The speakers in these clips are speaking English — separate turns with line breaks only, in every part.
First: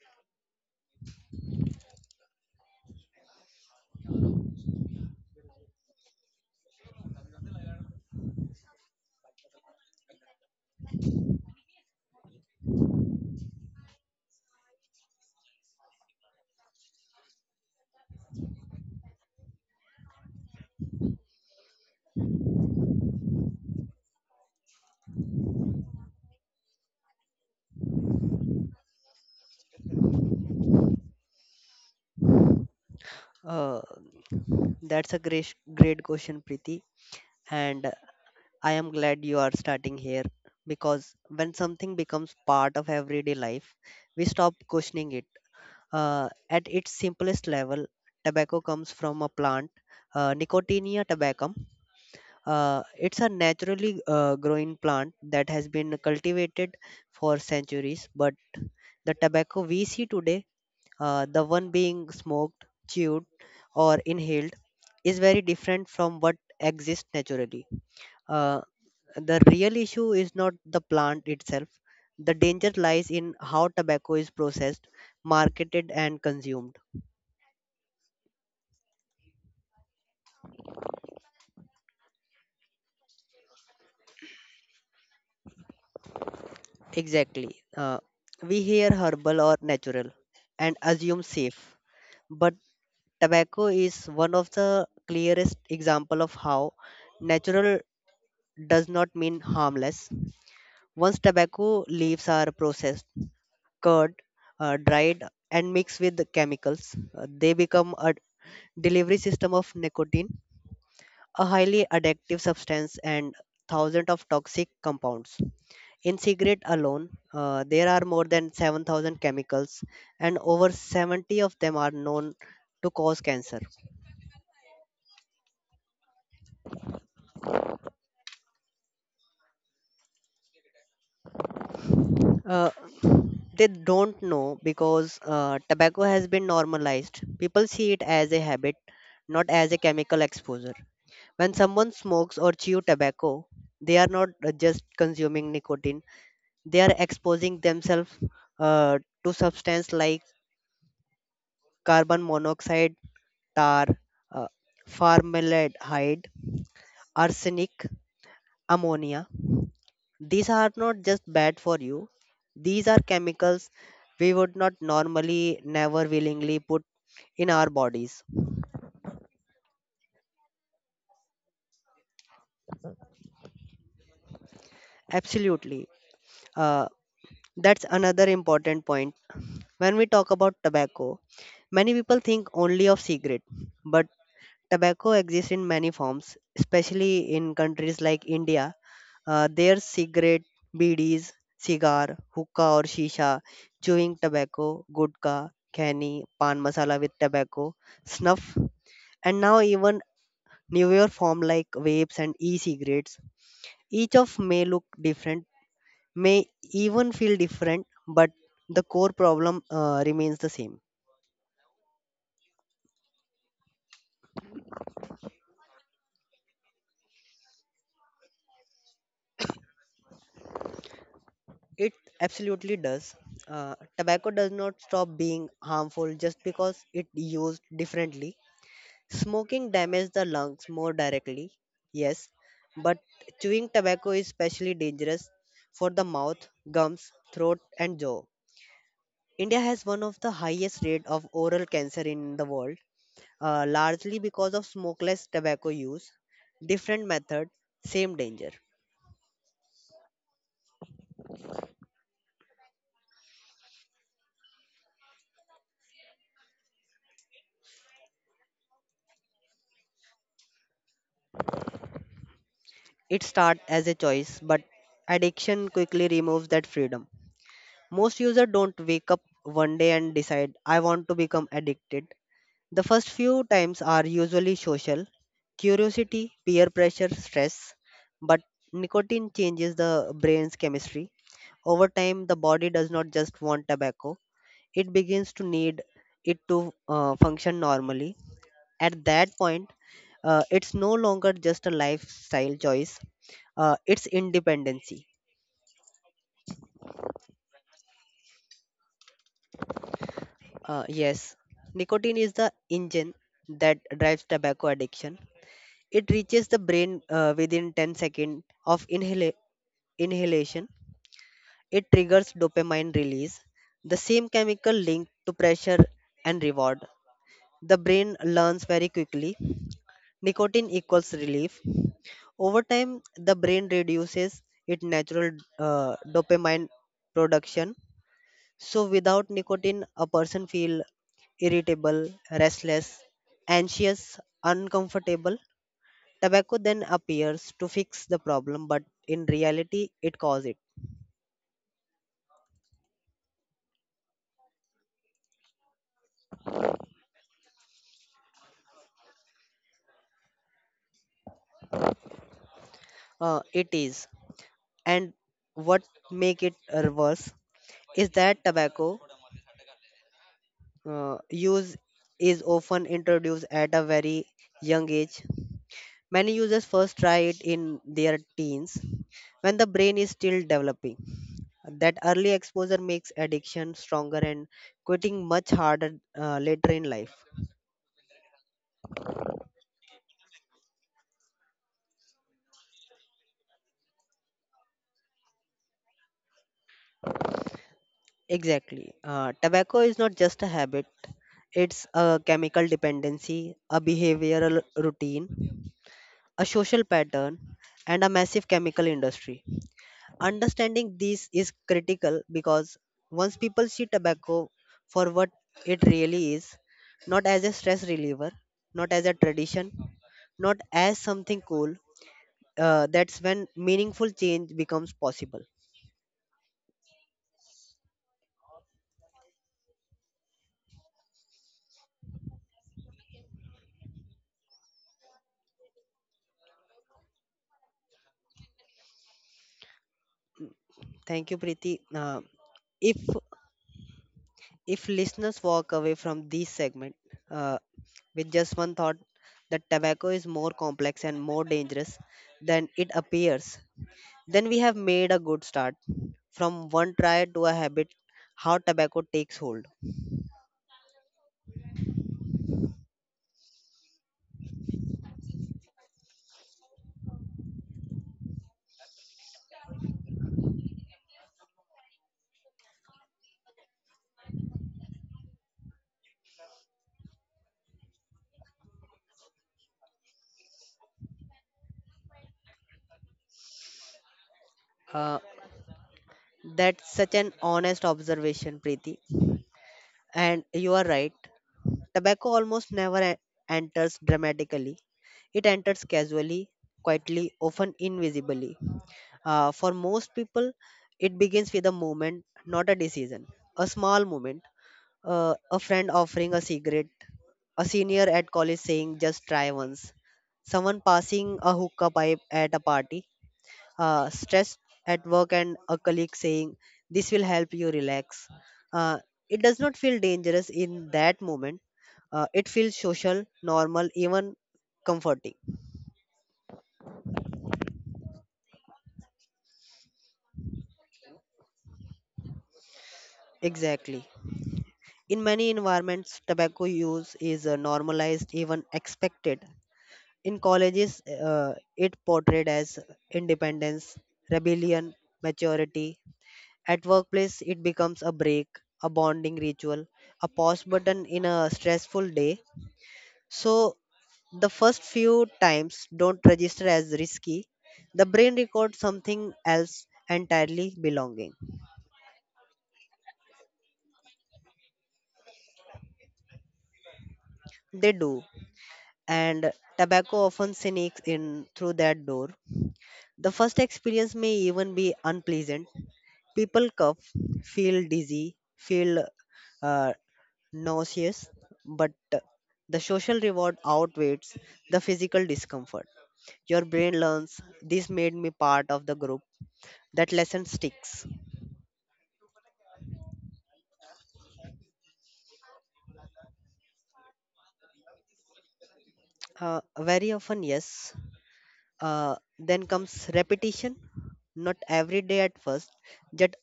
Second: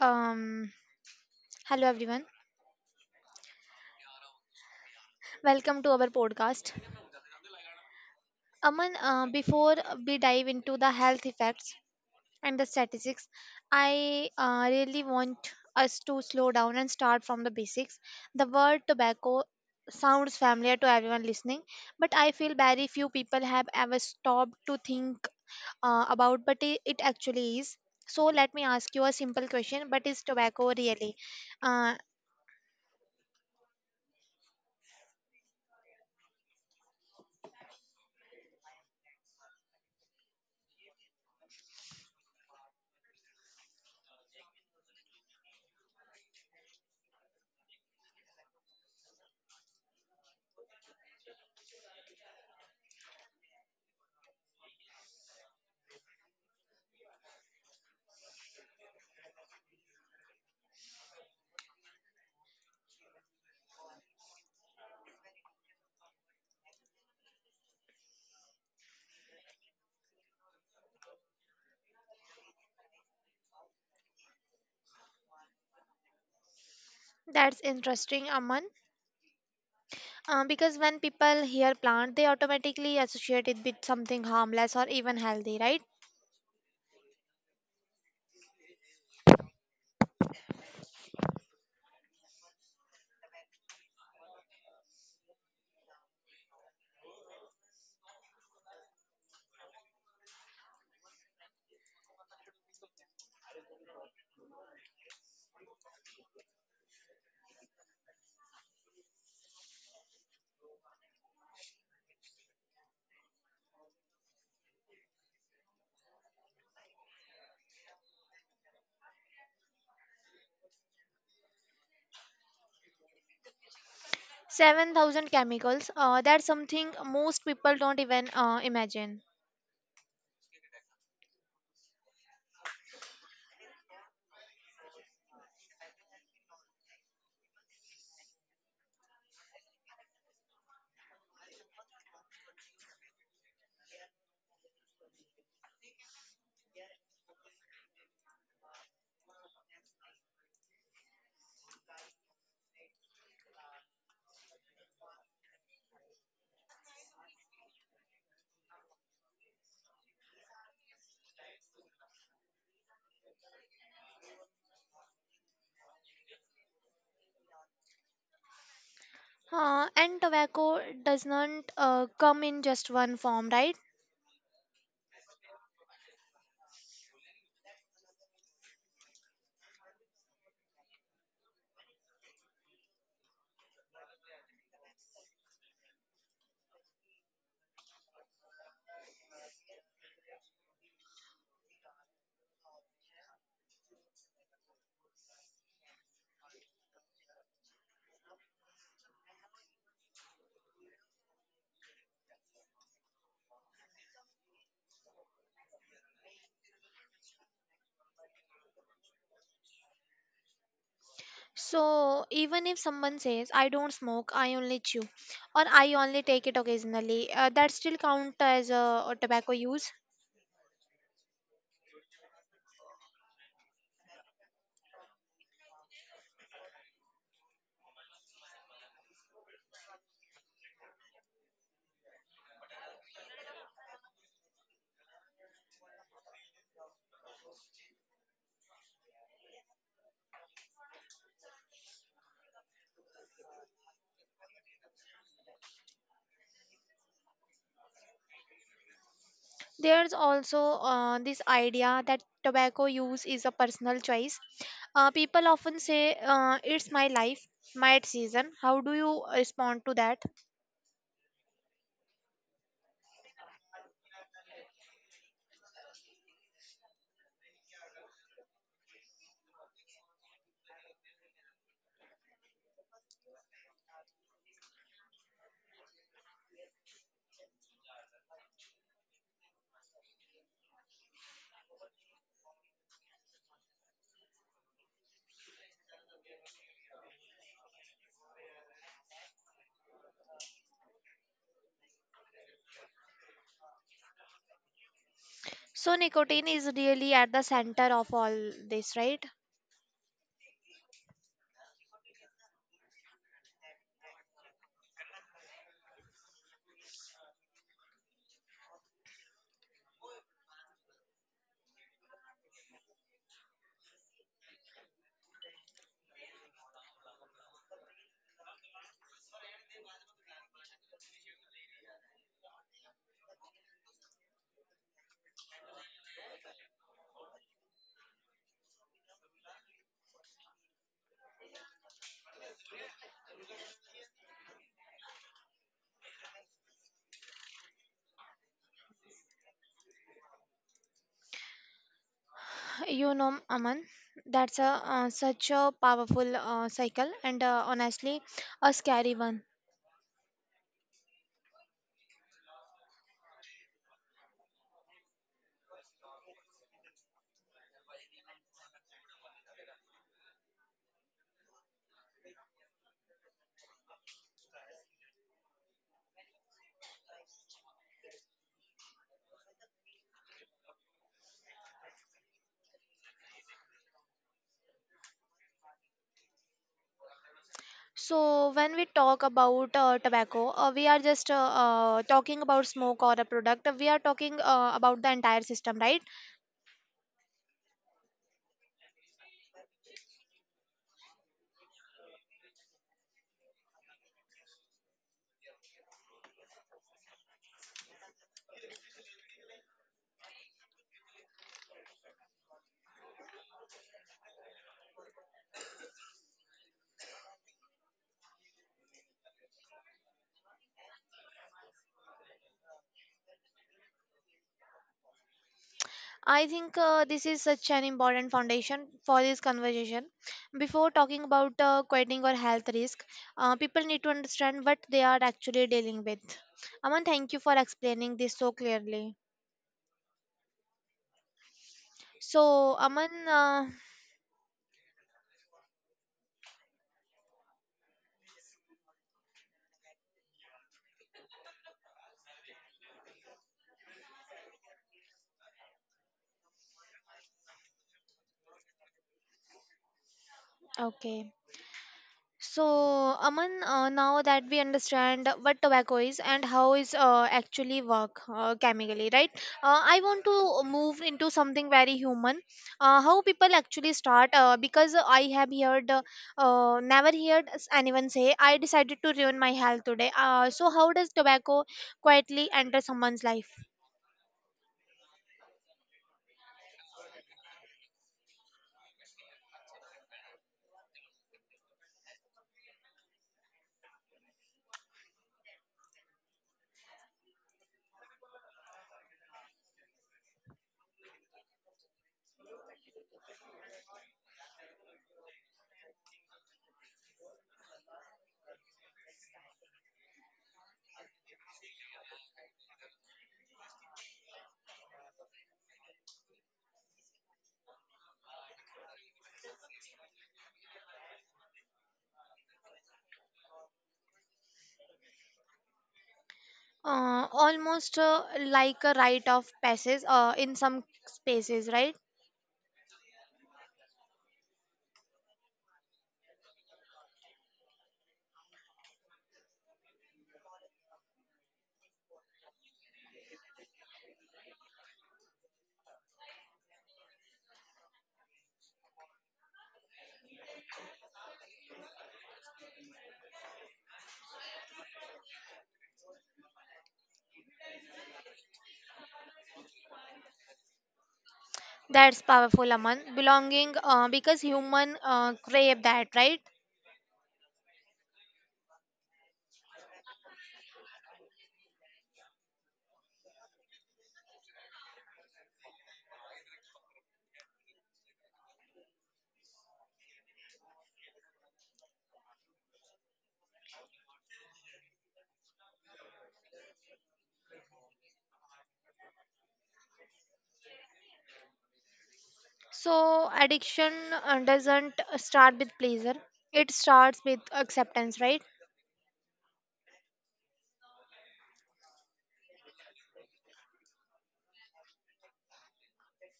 Um, Hello everyone. Welcome to our podcast. Aman, before we dive into the health effects and the statistics, I really want us to slow down and start from the basics. The word tobacco sounds familiar to everyone listening, but I feel very few people have ever stopped to think about but it actually is. So let me ask you a simple question, but is tobacco really? Uh,
Uh, that's a great, great question, Preeti. And I am glad you are starting here because when something becomes part of everyday life, we stop questioning it. At its simplest level, tobacco comes from a plant, Nicotinia tobaccum. It's a naturally growing plant that has been cultivated for centuries, but the tobacco we see today, the one being smoked, chewed, or inhaled, is very different from what exists naturally. Uh, the real issue is not the plant itself. The danger lies in how tobacco is processed, marketed, and consumed.
that's interesting, Aman. Because when people hear plant, they automatically associate it with something harmless or even healthy, right?
Exactly. We hear herbal or natural and assume safe, but tobacco is one of the clearest example of how natural does not mean harmless. Once tobacco leaves are processed, cured, dried, and mixed with the chemicals, they become a delivery system of nicotine, a highly addictive substance, and thousands of toxic compounds. In cigarette alone, there are more than 7,000 chemicals, and over 70 of them are known to cause cancer.
7,000 chemicals, that's something most people don't even imagine.
Uh, they don't know because tobacco has been normalized. People see it as a habit, not as a chemical exposure. When someone smokes or chews tobacco, they are not just consuming nicotine, they are exposing themselves uh, to substance like carbon monoxide, tar, uh, formaldehyde, arsenic, ammonia. These are not just bad for you, these are chemicals we would not normally, never willingly put in our bodies.
And tobacco does not come in just one form, right?
Absolutely. Uh, That's another important point. When we talk about tobacco, many people think only of cigarette, but tobacco exists in many forms, especially in countries like India. There's cigarette, BDs, cigar, hookah or shisha, chewing tobacco, gudka, khani, pan masala with tobacco, snuff, and now even newer form like vapes and e-cigarettes. Each of may look different may even feel different, but the core problem remains the same.
So even if someone says, I don't smoke, I only chew, or I only take it occasionally, that still count as tobacco use.
It absolutely does. Tobacco does not stop being harmful just because it used differently. Smoking damages the lungs more directly, yes, but chewing tobacco is especially dangerous for the mouth, gums, throat, and jaw. India has one of the highest rate of oral cancer in the world, largely because of smokeless tobacco use. Different method, same danger.
There's also this idea that tobacco use is a personal choice. People often say, It's my life, my decision." How do you respond to that?
It starts as a choice, but addiction quickly removes that freedom. Most users don't wake up one day and decide, I want to become addicted. The first few times are usually social curiosity, peer pressure, stress, but nicotine changes the brain's chemistry. Over time, the body does not just want tobacco, it begins to need it to function normally. At that point, it's no longer just a lifestyle choice, it's independency.
So, nicotine is really at the center of all this, right?
Yes, nicotine is the engine that drives tobacco addiction. It reaches the brain within 10 seconds of inhalation. It triggers dopamine release, the same chemical linked to pressure and reward. The brain learns very quickly: nicotine equals relief. Over time, the brain reduces its natural dopamine production. So, without nicotine, a person feel irritable, restless, anxious, uncomfortable. Tobacco then appears to fix the problem, but in reality, it causes it.
You know, Aman, that's a such a powerful cycle and honestly a scary one.
It is, and what make it worse is that tobacco use is often introduced at a very young age. Many users first try it in their teens when the brain is still developing. That early exposure makes addiction stronger and quitting much harder later in life.
So when we talk about tobacco, we are just talking about smoke or a product. We are talking about the entire system, right?
Exactly. Tobacco is not just a habit, it's a chemical dependency, a behavioral routine, a social pattern, and a massive chemical industry. Understanding this is critical because once people see tobacco for what it really is, not as a stress reliever, not as a tradition, not as something cool, that's when meaningful change becomes possible.
I think this is such an important foundation for this conversation. Before talking about quitting or health risk, people need to understand what they are actually dealing with. Aman, thank you for explaining this so clearly.
Thank you, Preeti.
So,
If
Aman,
if listeners walk away from this segment uh, with just one thought that tobacco is more complex and more dangerous than it appears, then we have made a good start. From one try to a habit, how tobacco takes hold.
okay. So, Aman, now that we understand what tobacco is and how is actually work chemically, right? I want to move into something very human. How people actually start because I have heard, never heard anyone say, I decided to ruin my health today. So, how does tobacco quietly enter someone's life?
Uh, that's such an honest observation, Preeti. And you are right. Tobacco almost never enters dramatically. It enters casually, quietly, often invisibly. For most people, it begins with a moment, not a decision. A small moment, a friend offering a cigarette, a senior at college saying, just try once, someone passing a hookah pipe at a party, stress at work, and a colleague saying, this will help you relax. Uh, it does not feel dangerous in that moment. It feels social, normal, even comforting.
Almost like a rite of passage in some spaces, right?
Exactly. In many environments, tobacco use is normalized, even expected. In colleges, it portrayed as independence, rebellion, maturity. At workplace, it becomes a break, a bonding ritual, a pause button in a stressful day. So, the first few times don't register as risky. The brain records something else entirely: belonging.
That's powerful, Aman. Belonging, because human crave that, right?
They do, and tobacco often sneaks in through that door. The first experience may even be unpleasant. People cough, feel dizzy, feel uh, nauseous, but the social reward outweighs the physical discomfort. Your brain learns this made me part of the group. That lesson sticks.
So addiction doesn't start with pleasure. It starts with acceptance, right?
Very often, yes. Then comes repetition, not every day at first, just,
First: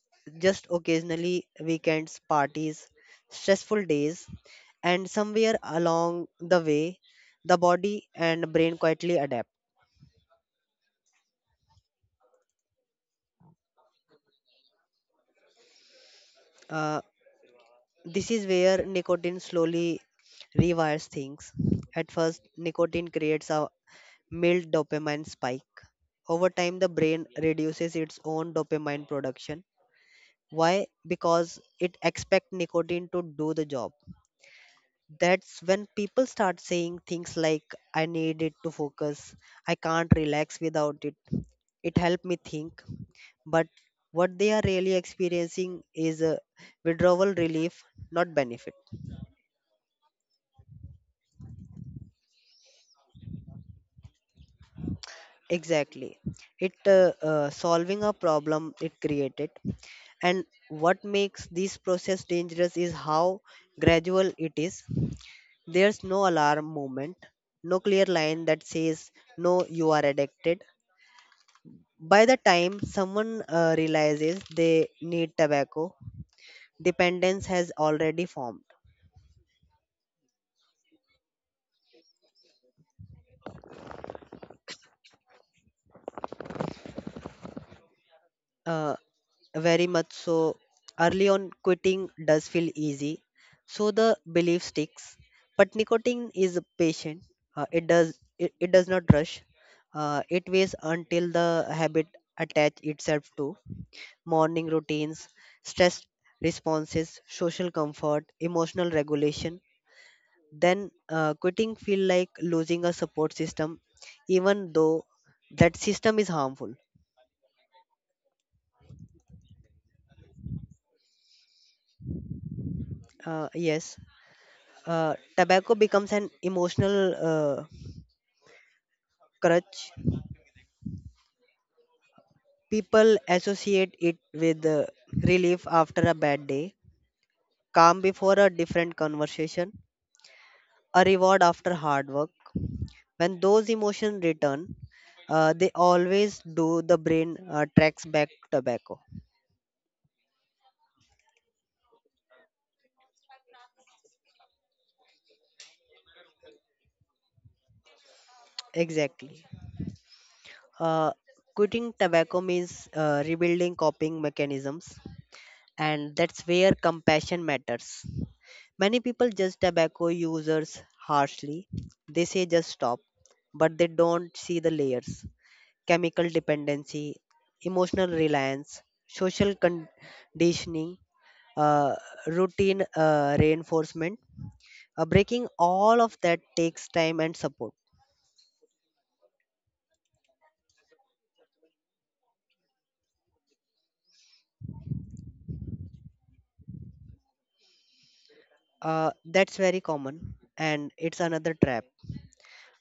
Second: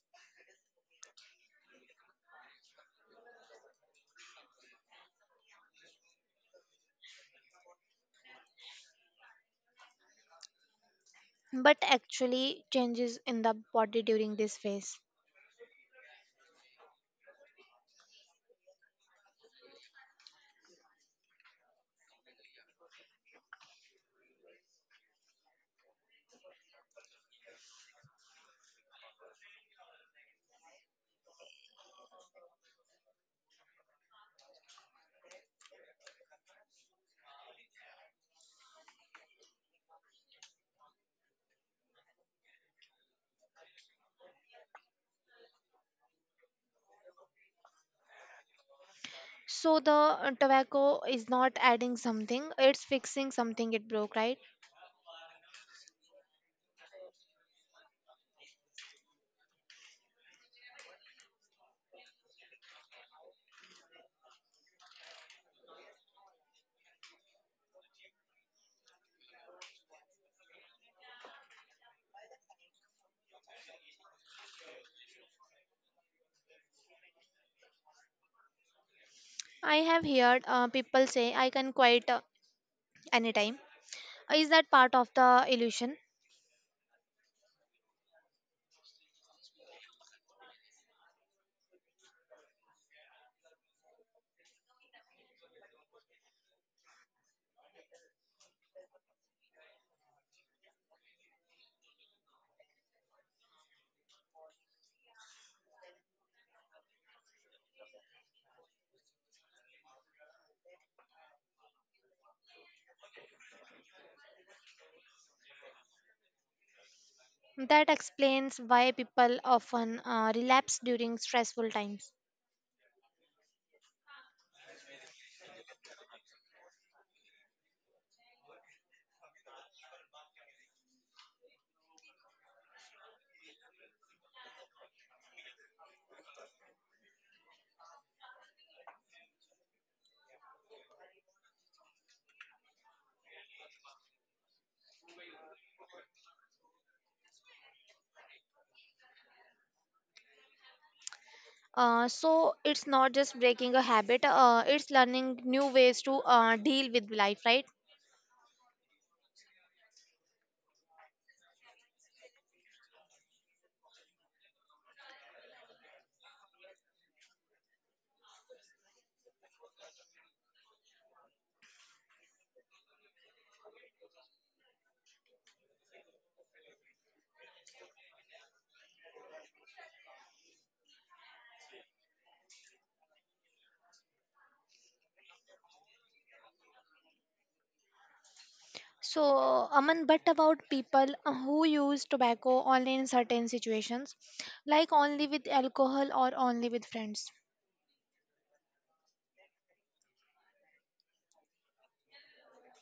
just occasionally, weekends, parties, stressful days, and somewhere along the way, the body and brain quietly adapt.
But actually changes in the body during this phase.
Uh, this is where nicotine slowly rewires things. At first, nicotine creates a mild dopamine spike. Over time, the brain reduces its own dopamine production. Why? Because it expect nicotine to do the job. That's when people start saying things like, I need it to focus. I can't relax without it. It helped me think. But what they are really experiencing is a withdrawal relief, not benefit.
So the tobacco is not adding something; it's fixing something it broke, right?
Exactly. It solving a problem it created. And what makes this process dangerous is how gradual it is. There's no alarm moment, no clear line that says, no, you are addicted. By the time someone realizes they need tobacco, dependence has already formed.
I have heard people say I can quit anytime. Is that part of the illusion?
Uh, Very much so. Early on, quitting does feel easy, so the belief sticks. But nicotine is patient. It does not rush. It waits until the habit attach itself to morning routines, stress responses, social comfort, emotional regulation. Then quitting feel like losing a support system, even though that system is harmful.
That explains why people often relapse during stressful times.
Yes, tobacco becomes an emotional crutch. People associate it with relief after a bad day, calm before a different conversation, a reward after hard work. When those emotions return, they always do, the brain tracks back tobacco.
So it's not just breaking a habit, it's learning new ways to deal with life, right?
Exactly. Uh, Quitting tobacco means rebuilding coping mechanisms, and that's where compassion matters. Many people judge tobacco users harshly. They say just stop, but they don't see the layers: chemical dependency, emotional reliance, social conditioning, uh, routine reinforcement. Breaking all of that takes time and support.
So, Aman, but about people who use tobacco only in certain situations, like only with alcohol or only with friends.
That's very common, and it's another trap.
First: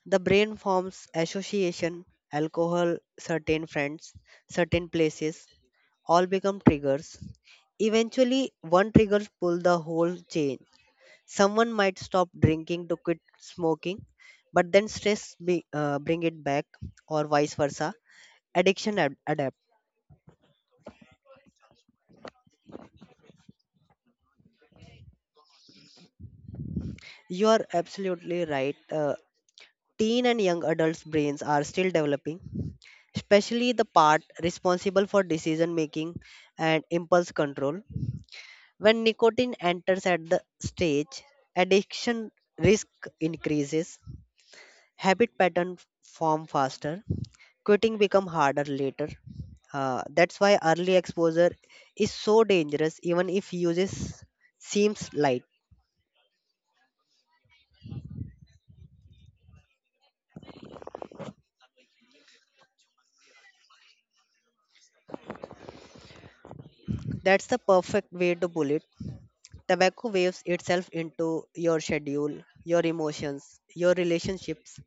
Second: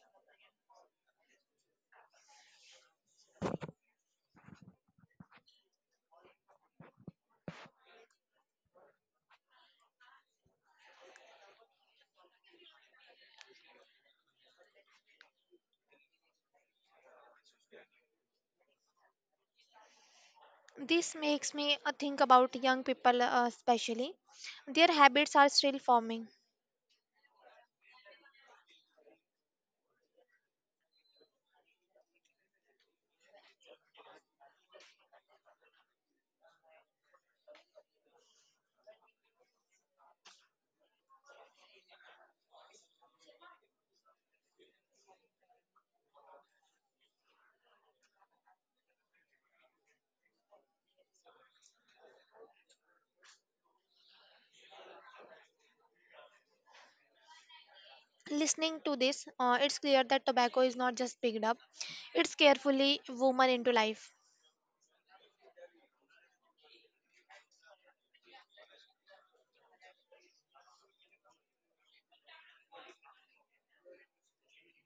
The brain forms association, alcohol, certain friends, certain places, all become triggers. Eventually, one trigger pulls the whole chain. Someone might stop drinking to quit smoking, but then stress bring it back, or vice versa. Addiction adapt.
This makes me think about young people, especially. Their habits are still forming.
You are absolutely right. Teen and young adults' brains are still developing, especially the part responsible for decision making and impulse control. When nicotine enters at the stage, addiction risk increases, habit pattern form faster, quitting become harder later. That's why early exposure is so dangerous even if uses seems light.
Listening to this, it's clear that tobacco is not just picked up, it's carefully woven into life.
That's the perfect way to pull it. Tobacco waves itself into your schedule, your emotions, your relationships.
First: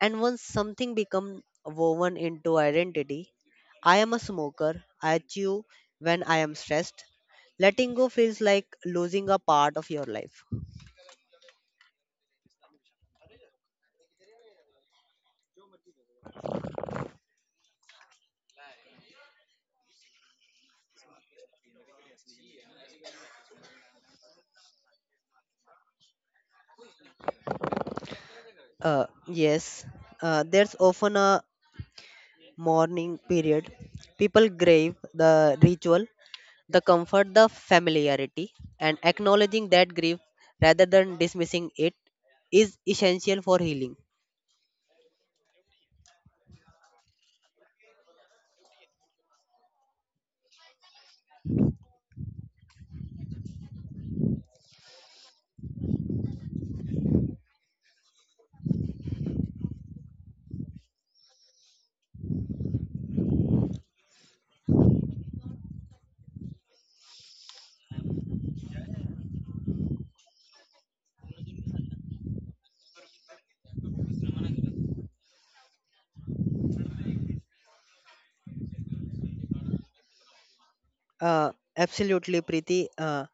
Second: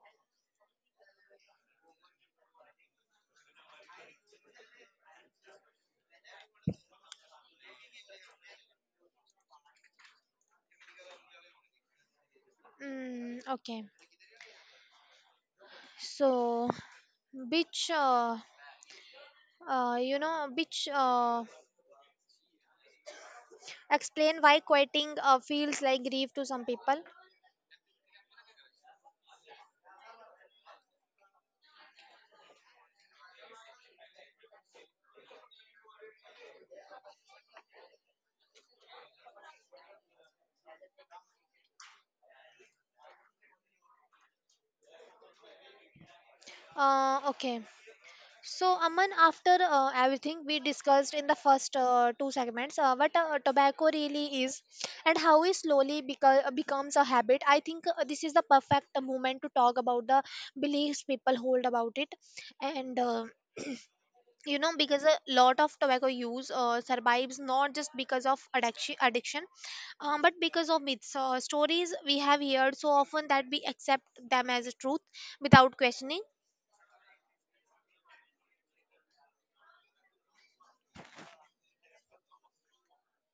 And once something become woven into identity, I am a smoker, I chew when I am stressed. Letting go feels like losing a part of your life.
Mm, okay, so which you know which explain why quitting feels like grief to some people.
Yes, there's often a mourning period. People grieve the ritual, the comfort, the familiarity, and acknowledging that grief rather than dismissing it is essential for healing.
Okay, so, Aman, after everything we discussed in the first two segments, what tobacco really is and how it slowly becomes a habit, I think this is the perfect moment to talk about the beliefs people hold about it. And, because a lot of tobacco use survives not just because of addiction, but because of myths stories we have heard so often that we accept them as a truth without questioning.
Uh, Absolutely, Preeti.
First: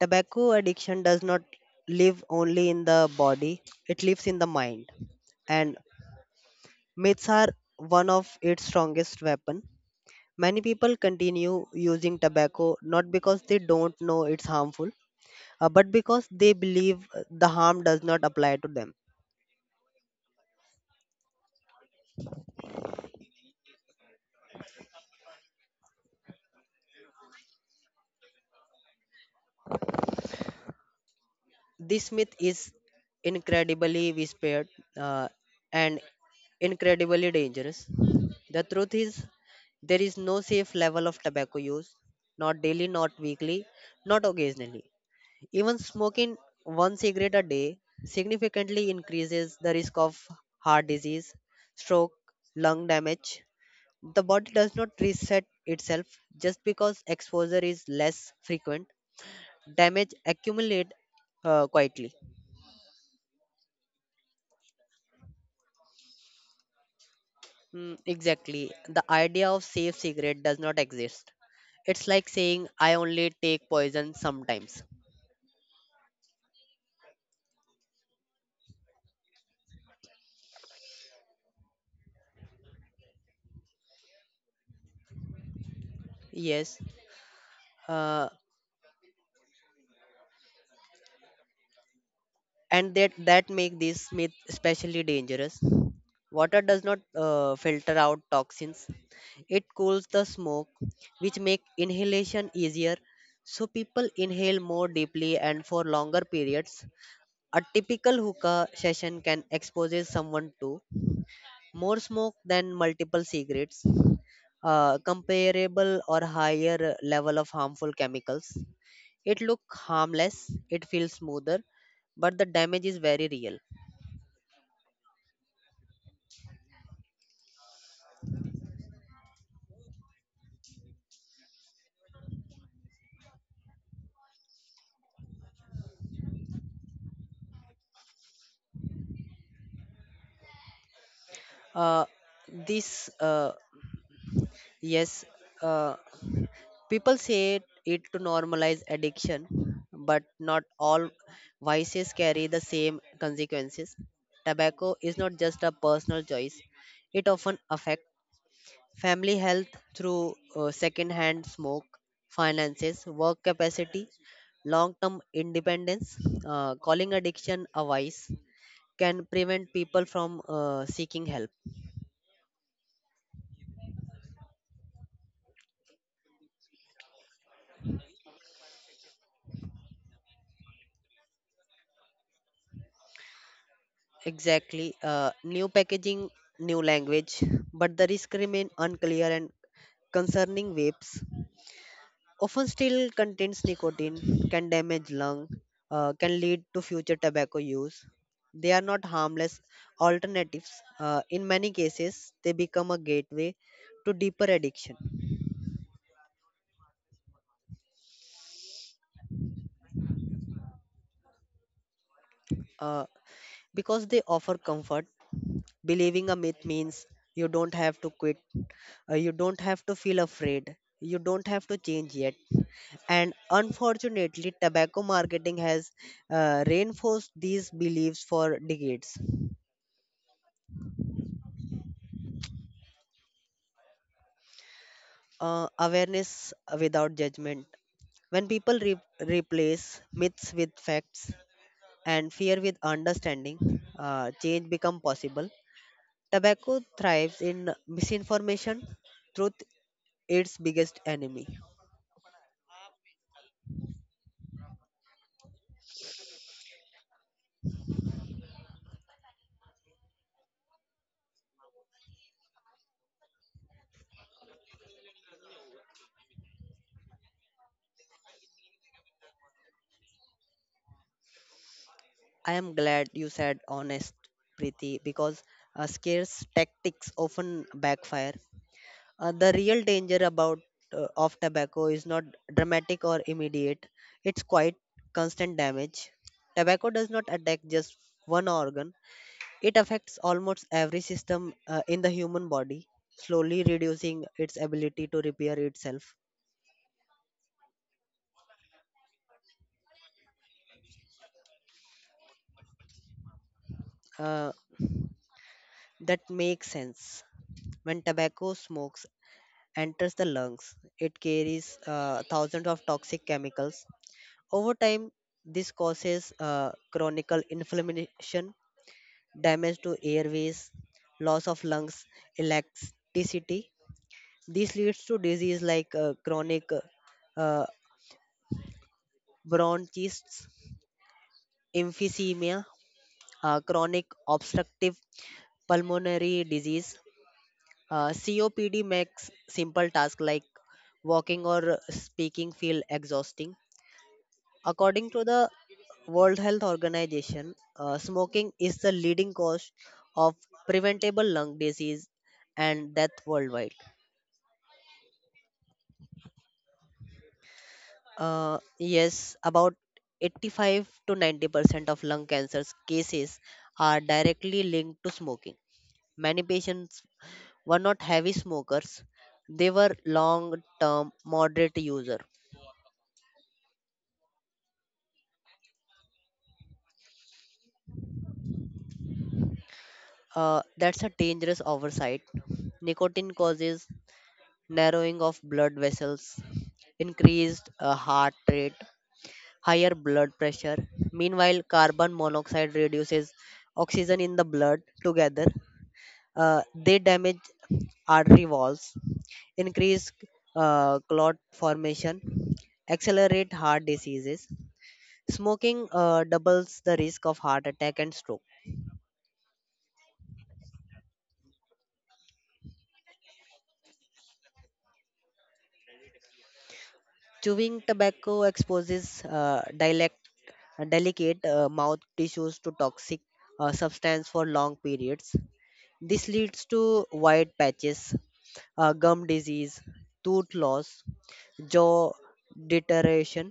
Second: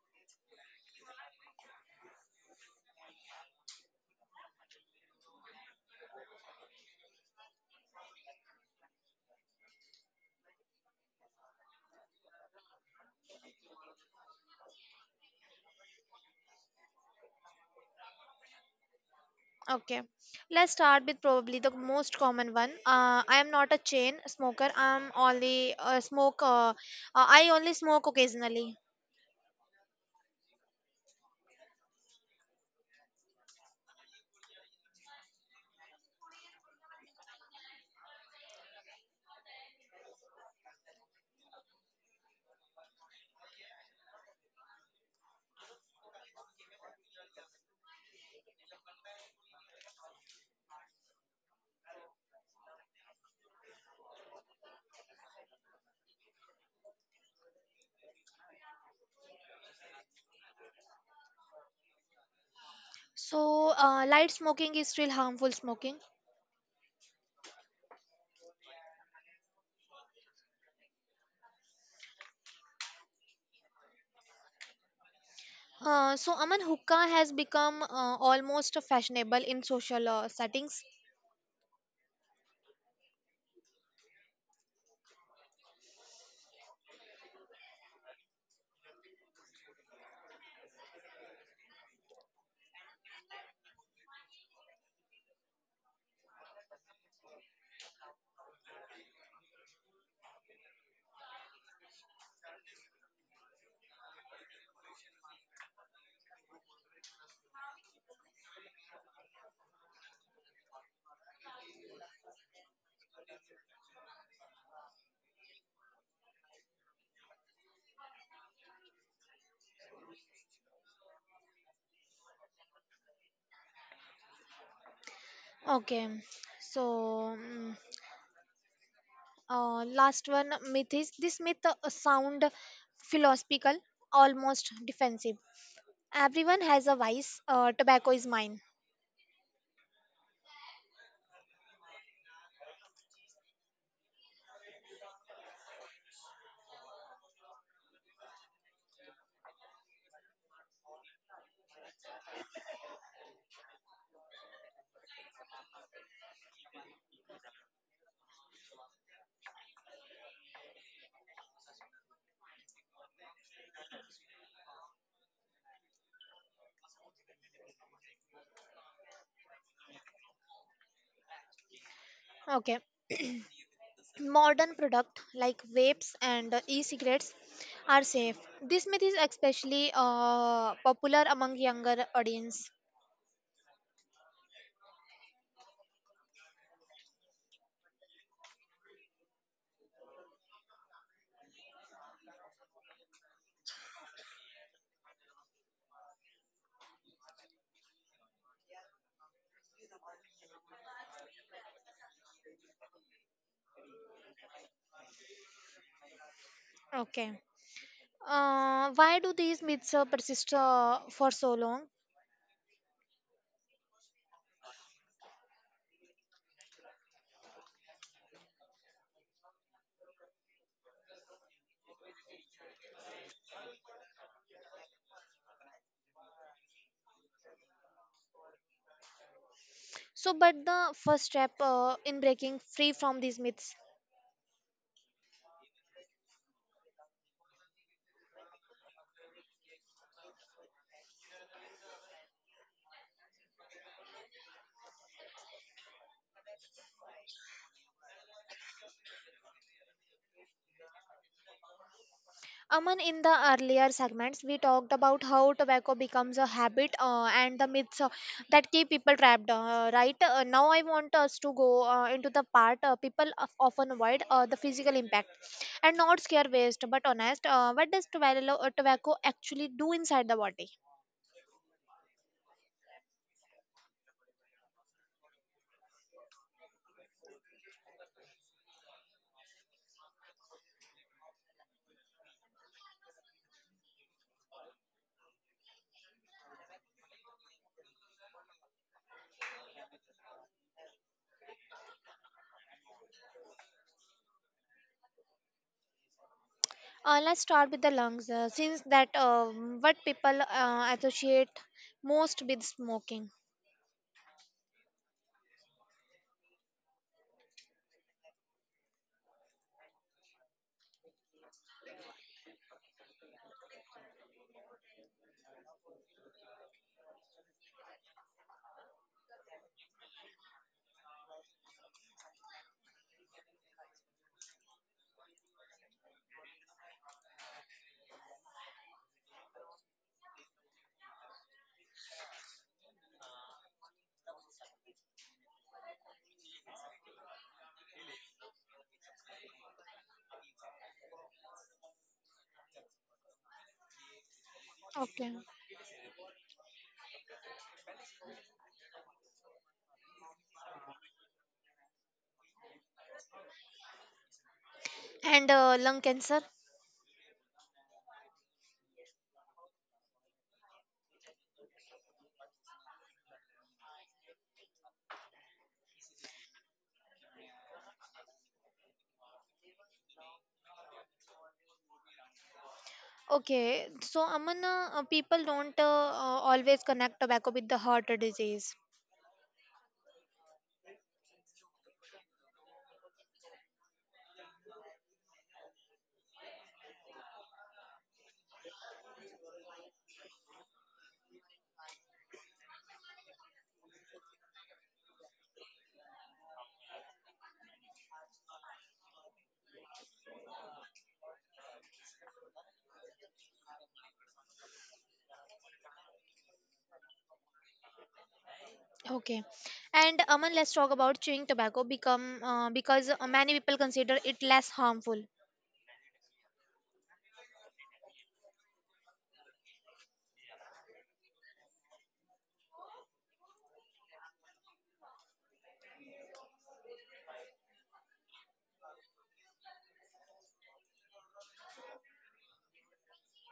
Tobacco addiction does not live only in the body, it lives in the mind. And myths are one of its strongest weapon. Many people continue using tobacco not because they don't know it's harmful, but because they believe the harm does not apply to them.
Okay, let's start with probably the most common one. I am not a chain smoker. I'm only smoke. I only smoke occasionally.
This myth is incredibly whispered uh, and incredibly dangerous. The truth is, there is no safe level of tobacco use, not daily, not weekly, not occasionally. Even smoking one cigarette a day significantly increases the risk of heart disease, stroke, lung damage. The body does not reset itself just because exposure is less frequent. Damage accumulates quietly.
So light smoking is still harmful smoking.
Mm, exactly. The idea of safe cigarette does not exist. It's like saying I only take poison sometimes.
So Aman, hookah has become almost fashionable in social settings.
Yes, uh, and that make this myth especially dangerous. Water does not filter out toxins. It cools the smoke, which make inhalation easier. So people inhale more deeply and for longer periods. A typical hookah session can expose someone to more smoke than multiple cigarettes. Comparable or higher level of harmful chemicals. It look harmless, it feels smoother, but the damage is very real.
Okay, so mm, last one myth is this myth sound philosophical, almost defensive. Everyone has a vice. Tobacco is mine.
Uh, this uh, yes, uh, People say it to normalize addiction, but not all vices carry the same consequences. Tobacco is not just a personal choice; it often affects family health through second hand smoke, finances, work capacity, long term independence, calling addiction a vice can prevent people from seeking help.
Okay. Modern products like vapes and e-cigarettes are safe. This myth is especially popular among younger audience.
Exactly. New packaging, new language, but the risk remain unclear and concerning vapes. Often still contains nicotine, can damage lung, can lead to future tobacco use. They are not harmless alternatives. In many cases, they become a gateway to deeper addiction
Okay. Why do these myths persist for so long?
uh, because they offer comfort. Believing a myth means you don't have to quit, you don't have to feel afraid, you don't have to change yet. And unfortunately, tobacco marketing has reinforced these beliefs for decades
So, but the first step in breaking free from these myths.
awareness without judgment. When people replace myths with facts and fear with understanding, change become possible. Tobacco thrives in misinformation. Truth, its biggest enemy.
Aman, in the earlier segments, we talked about how tobacco becomes a habit and the myths that keep people trapped, right? Now, I want us to go into the part people often avoid the physical impact and not scare waste, but honest. What does tobacco, tobacco actually do inside the body?
I am glad you said honest, Preeti, because scarce tactics often backfire. The real danger about of tobacco is not dramatic or immediate. It's quite constant damage. Tobacco does not attack just one organ. It affects almost every system in the human body, slowly reducing its ability to repair itself.
Let's start with the lungs, since that what people associate most with smoking.
Uh, that makes sense. When tobacco smokes enters the lungs, it carries thousands of toxic chemicals. Over time, this causes chronic inflammation damage to airways, loss of lungs, electricity. This leads to disease like chronic uh, bronchitis, emphysema, chronic obstructive pulmonary disease. COPD makes simple tasks like walking or speaking feel exhausting. According to
Okay.
the World Health Organization, smoking is the leading cause of preventable lung disease and death worldwide.
And lung cancer?
Yes, about 85 to 90% of lung cancers cases are directly linked to smoking. Many patients were not heavy smokers, they were long term moderate user.
Okay, so Amana, people don't always connect tobacco with the heart disease.
That's a dangerous oversight. Nicotine causes narrowing of blood vessels, increased heart rate, higher blood pressure. Meanwhile, carbon monoxide reduces oxygen in the blood together. They damage artery walls, increase clot formation, accelerate heart diseases. Smoking doubles the risk of heart attack and stroke.
Okay, and Aman, let's talk about chewing tobacco become because many people consider it less harmful.
Chewing tobacco exposes delicate mouth tissues to toxic substance for long periods. This leads to white patches, gum disease, tooth loss, jaw deterioration.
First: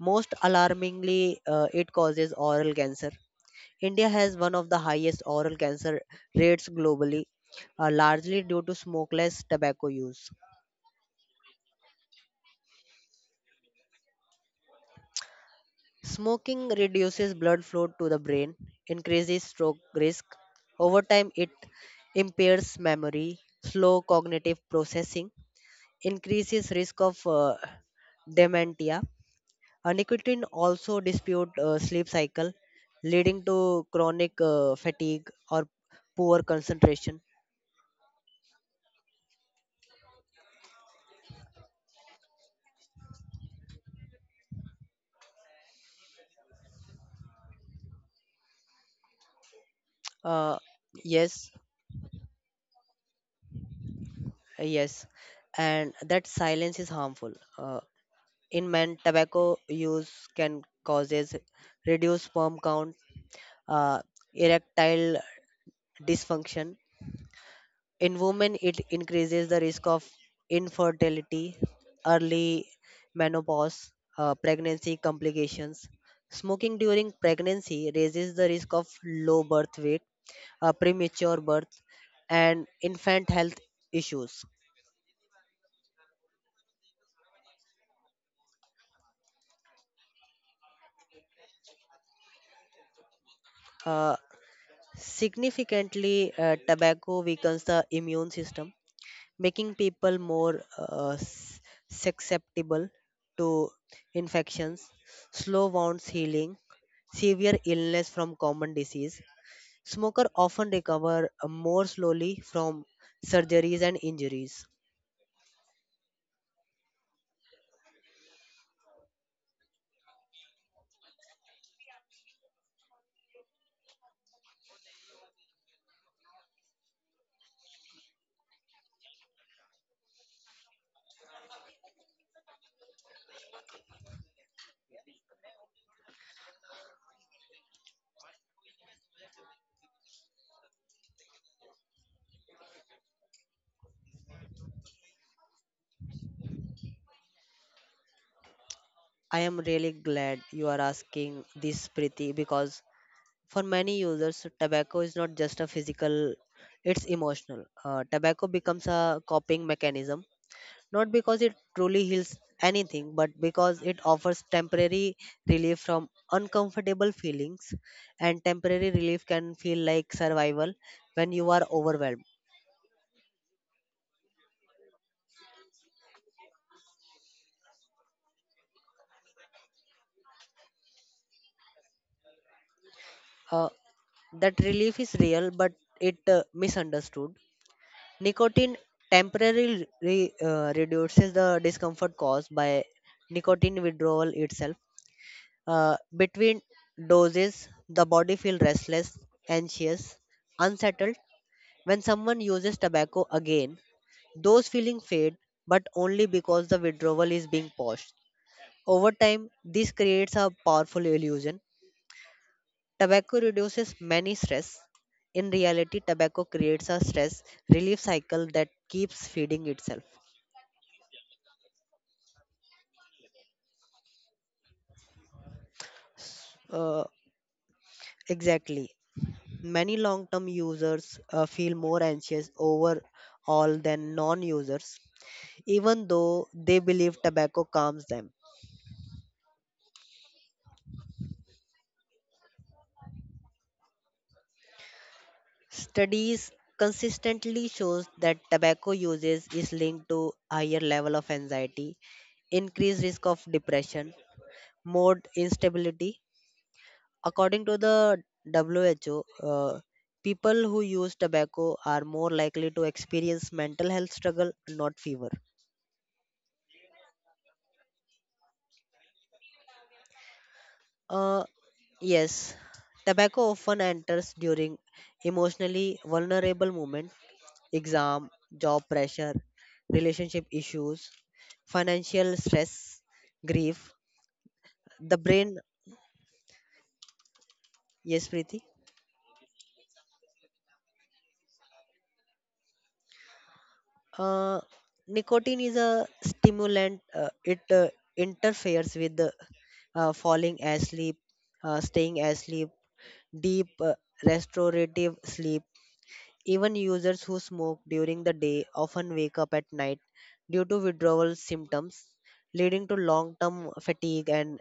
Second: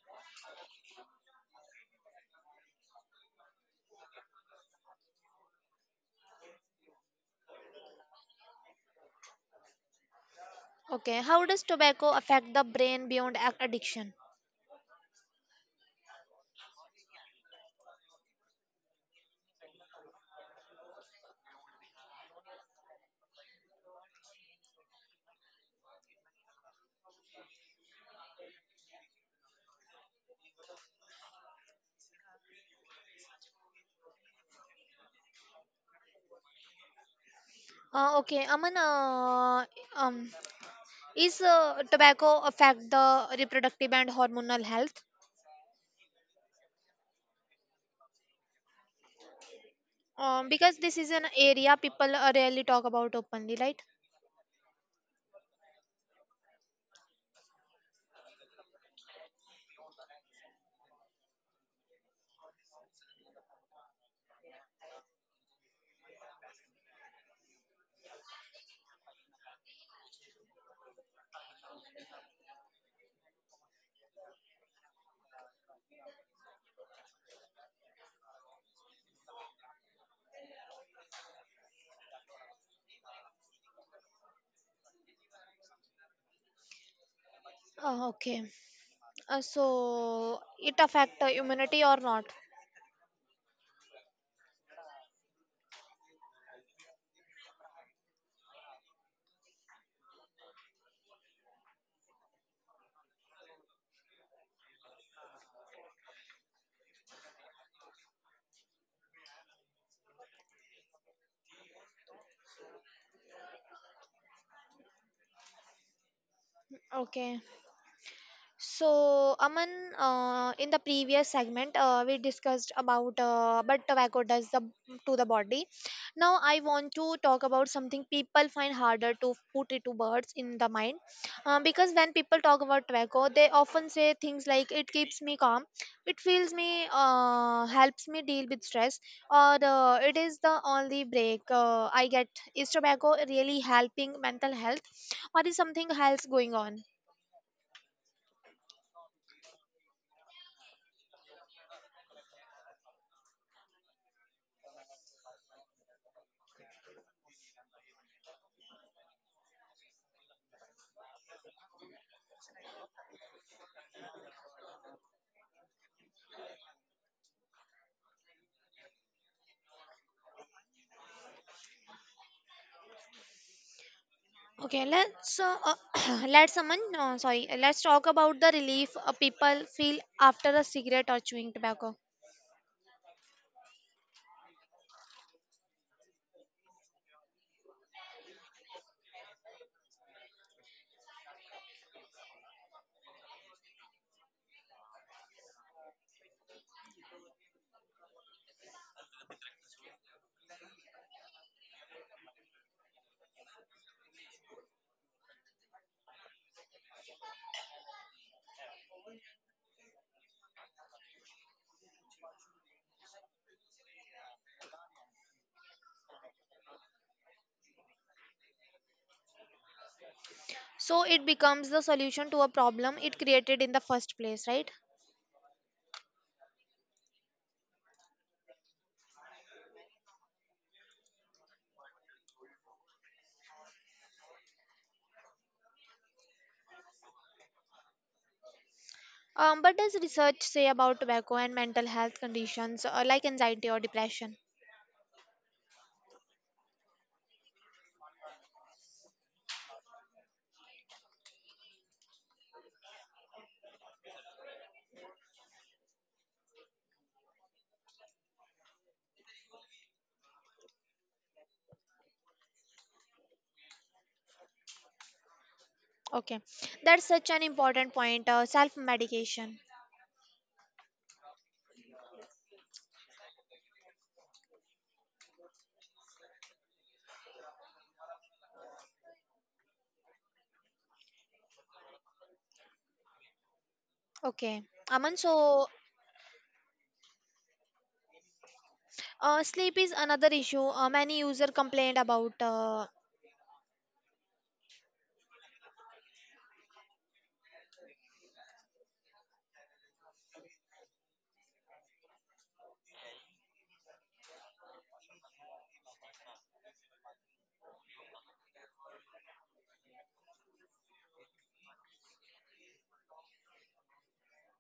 Most alarmingly, it causes oral cancer. India has one of the highest oral cancer rates globally, largely due to smokeless tobacco use.
Okay, how does tobacco affect the brain beyond addiction?
Smoking reduces blood flow to the brain, increases stroke risk. Over time, it impairs memory, slow cognitive processing, increases risk of dementia. Nicotine also dispute sleep cycle, leading to chronic fatigue or poor concentration.
Okay, Aman, um, is tobacco affect the reproductive and hormonal health?
Uh,
Because this is an
yes,
area people rarely talk about openly, right?
yes, and that silence is harmful. Uh, in men, tobacco use can causes reduced sperm count, uh, erectile dysfunction. In women, it increases the risk of infertility, early menopause, pregnancy complications. Smoking during pregnancy raises the risk of low birth weight, premature birth, and infant health issues.
Okay. So it affect immunity or not?
Uh, Significantly, tobacco weakens the immune system making people more susceptible to infections, slow wounds healing, severe illness from common disease. Smoker often recover more slowly from surgeries and injuries.
Okay. So, Aman, in the previous segment, we discussed about what tobacco does the, to the body. Now, I want to talk about something people find harder to put into words in the mind. Because when people talk about tobacco, they often say things like, it keeps me calm, it feels me, helps me deal with stress, or it is the only break I get. Is tobacco really helping mental health, or is something else going on?
I am really glad you are asking this, Preeti, because for many users, tobacco is not just a physical, it's emotional. Tobacco becomes a coping mechanism not because it truly heals anything, but because it offers temporary relief from uncomfortable feelings. And temporary relief can feel like survival when you are overwhelmed.
Okay, let's let someone. No, sorry, let's talk about the relief people feel after a cigarette or chewing tobacco.
Uh, that relief is real, but it misunderstood. Nicotine temporarily reduces the discomfort caused by nicotine withdrawal itself. Between doses, the body feels restless, anxious, unsettled. When someone uses tobacco again, those feelings fade, but only because the withdrawal is being paused. Over time, this creates a powerful illusion. Tobacco reduces many stress. In reality, tobacco creates a stress relief cycle that keeps feeding itself.
So it becomes the solution to a problem it created in the first place, right?
Uh, exactly. Many long term users feel more anxious overall than non users, even though they believe tobacco calms them.
But does research say about tobacco and mental health conditions like anxiety or depression?
Studies consistently shows that tobacco uses is linked to higher level of anxiety, increased risk of depression, mood instability. According to the WHO, people who use tobacco are more likely to experience mental health struggle, not fever.
Okay, that's such an important point. Self-medication.
Uh, yes, tobacco often enters during emotionally vulnerable moment exam, job pressure, relationship issues, financial stress, grief,
Okay,
the
Aman.
brain. Yes, Preeti.
Sleep is another issue many user complained about.
Uh, nicotine is a stimulant. It interferes with falling asleep, staying asleep, deep restorative sleep. Even users who smoke during the day often wake up at night due to withdrawal symptoms, leading to long term fatigue and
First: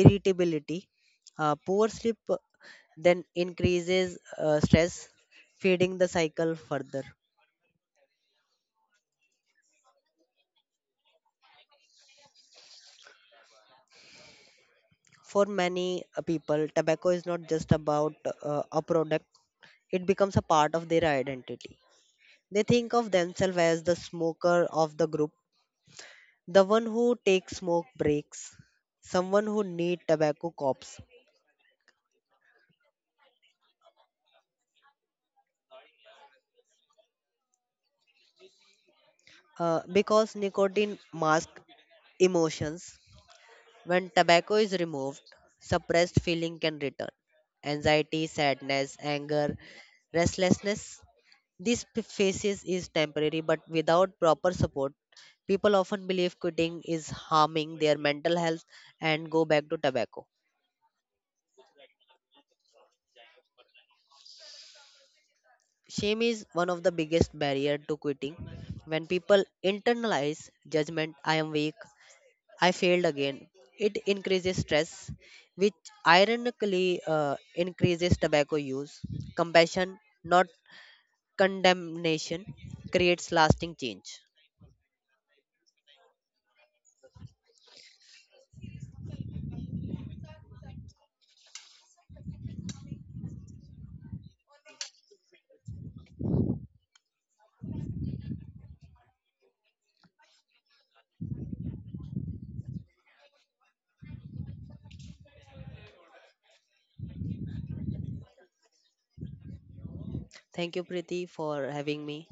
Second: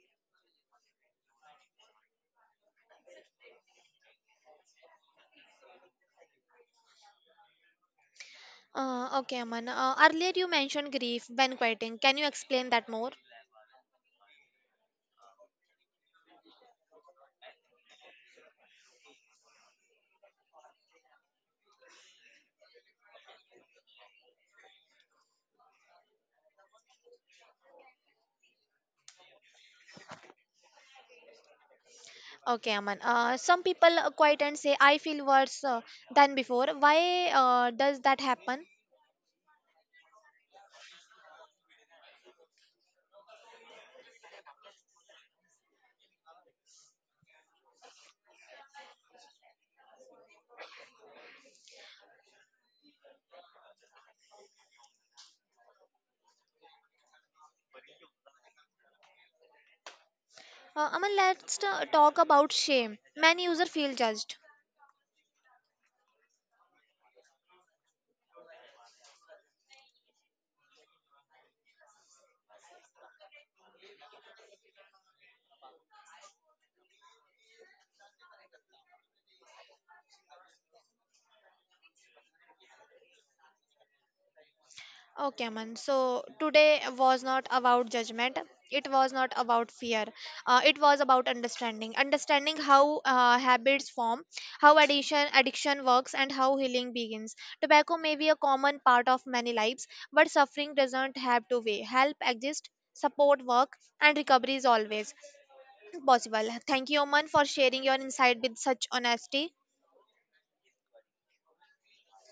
irritability. Poor sleep then increases stress, feeding the cycle further.
Uh, okay, Aman. Earlier you mentioned grief when quieting. Can you explain that more?
For many people, tobacco is not just about a product, it becomes a part of their identity. They think of themselves as the smoker of the group. The one who takes smoke breaks, someone who need tobacco cops,
Okay, Aman. Some people quiet and say, I feel worse than before. Why does that happen?
because nicotine masks emotions. When tobacco is removed, suppressed feeling can return. Anxiety, sadness, anger, restlessness. This phases is temporary, but without proper support, people often believe quitting is harming their mental health and go back to tobacco.
Aman, let's talk about shame. Many users feel judged.
Shame is one of the biggest barrier to quitting. When people internalize judgment, I am weak, I failed again, it increases stress, which ironically increases tobacco use. Compassion, not condemnation, creates lasting change.
Okay, Aman. So today was not about judgment. It was not about fear. It was about understanding. Understanding how habits form, how addiction works, and how healing begins. Tobacco may be a common part of many lives, but suffering doesn't have to weigh. Help exists, support work, and recovery is always possible. Thank you, Aman, for sharing your insight with such honesty.
Thank you, Preeti, for having me.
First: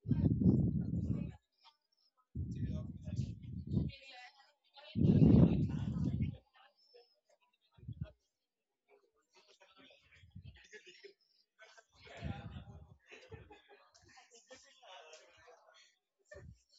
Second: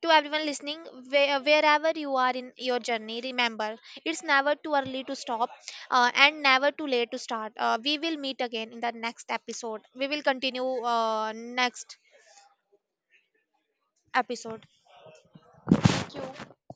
To everyone listening, where, wherever you are in your journey, remember it's never too early to stop and never too late to start. We will meet again in the next episode. We will continue next episode. Thank you.